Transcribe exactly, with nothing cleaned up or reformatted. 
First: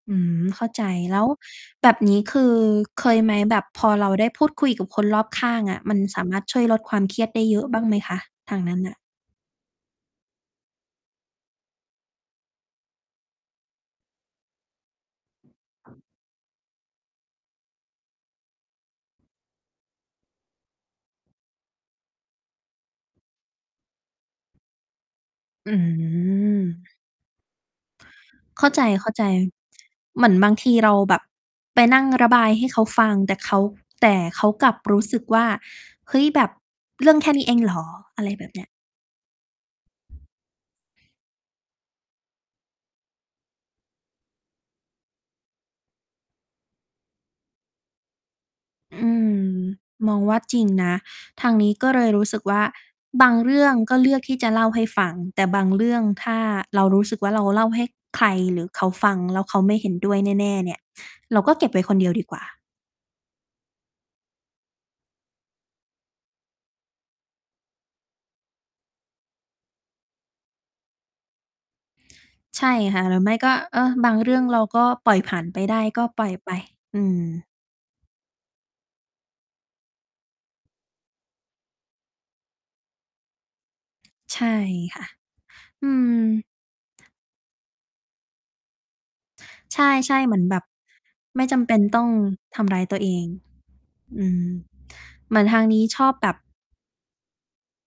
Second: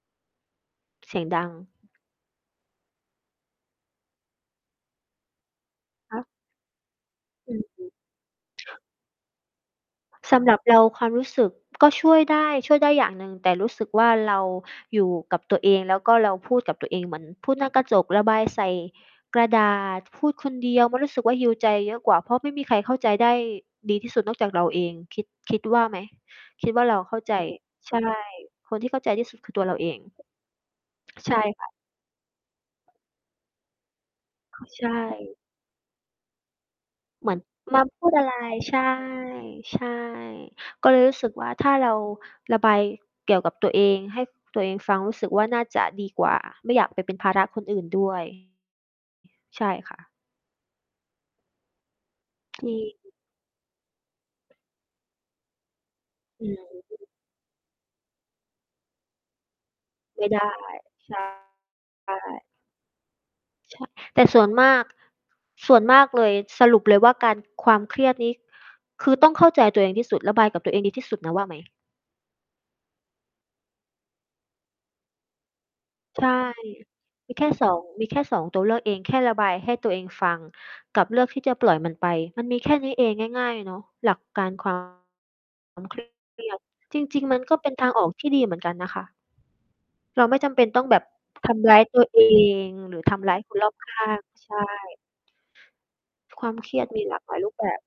อืม เข้าใจ เแสลี้ยงวดัง แบบนี้ คือเคยไหมแบบพอเราได้พูดคุยกับคนรอบข้างอะ มันคส่ะ ามารถช่วยลดความเครียดได้อเืยออฮะบึ ้างไหมคะ? ทางนคั่้นะ น่ะ สำหรับเราความรู้สึกก็ช่วยได้ ช่วยได้อย่างหนึ่ง แต่รู้สึกว่าเราอยู่กับตัวเอง แล้วก็เราพูดกับตัวเองเหมือนพูดหน้ากระจก ระบายใส่กระดาษ พูดคนเดียว มันรู้สึกว่า heal ใจเยอะกว่า เพราะไม่มีใครเข้าใจได้ดีที่สุดนอกจากเราเอง คิด คิดอืว่าไหม? คิดว่าเม ราเข้าใจ ใช่ เข้คานใที่เข้าใจทีจ ่สุดคือตัวเราเอง ๆ เหมือนบางทีเราแบบใช่ค่ะ ไปนั่งระบายให้เขาฟัง แต่เขา แต่เขาอ๋อ กลับใชรู้สึก่ ว่า เฮ้ย แบบเรื่องแคเหม่ือนน ี้เองเหรมาอ? พูดออะะไรไร แบบเนี้ย ใช่ ใช่ ก็เลยรู้สึกว่า ถ้าเราระบายเกี่ยวกับตัวเองให้ตัวเองฟัง รู้สึกว่าน่าจะดีกว่า ไม่อยากไปเป็นภาระคนอื่น ด้วย อืม ใช่ค่ะ มองว่าจริงนะ ทางนี้ก็เลยรู้สึกว่า จริง บางเรื่องก็เลือกที่จะเล่าให้ฟัง แต่บางเรื่องถ้าอืม เรารู้สึกว่า เราเล่าให้ใคร หรือเขาฟังแล้ว เขาไม่เห็นด้วยไม่ไดแน้ ่ ๆ เนี่ย ใชเราก็เก็บไว้คนเดียวดีกว่่ า ช แต่ ส่วนมาก ส่วนมากเลย สรุปเลยว่า การ ความเครียดนี้คือต้องเข้าใจตัวเองที่สุด ระบายกับตัวเองดีที่สุดนะว่าไหม? ใช่ค่ะ หรือไม่ก็ เออ บางเรื่องเราก็ปล่อยผ่านไปได้ ก็ปใลช่อ่ ยไป อืมีแม ค่ สอง มีแค่ สอง ตัวเลือกเอง แค่ระบายให้ตัวเองฟัง กับเลือกที่จะปล่อยมันไป มันมีแค่นี้เองง่าย ๆ เนาะ หลักใกชา่ร ควาค่ะ มอืเครียด ม จริง ๆ มันก็เป็นทางออกที่ดีเหมือนกันนะคะ ใชเ่ ราๆ เไหมม่ือนจแบำเป็บนต้องแบบไม่ทจำเำรป้็านยตตั้ว องเอทง ำร้ายหรตืัอวเอทง ำร้ายคนรอบข้าอง ืม ใช่ เหมือนทางนี้ชอบแบบ ความเครียด มีหลากหลายรูปแบบ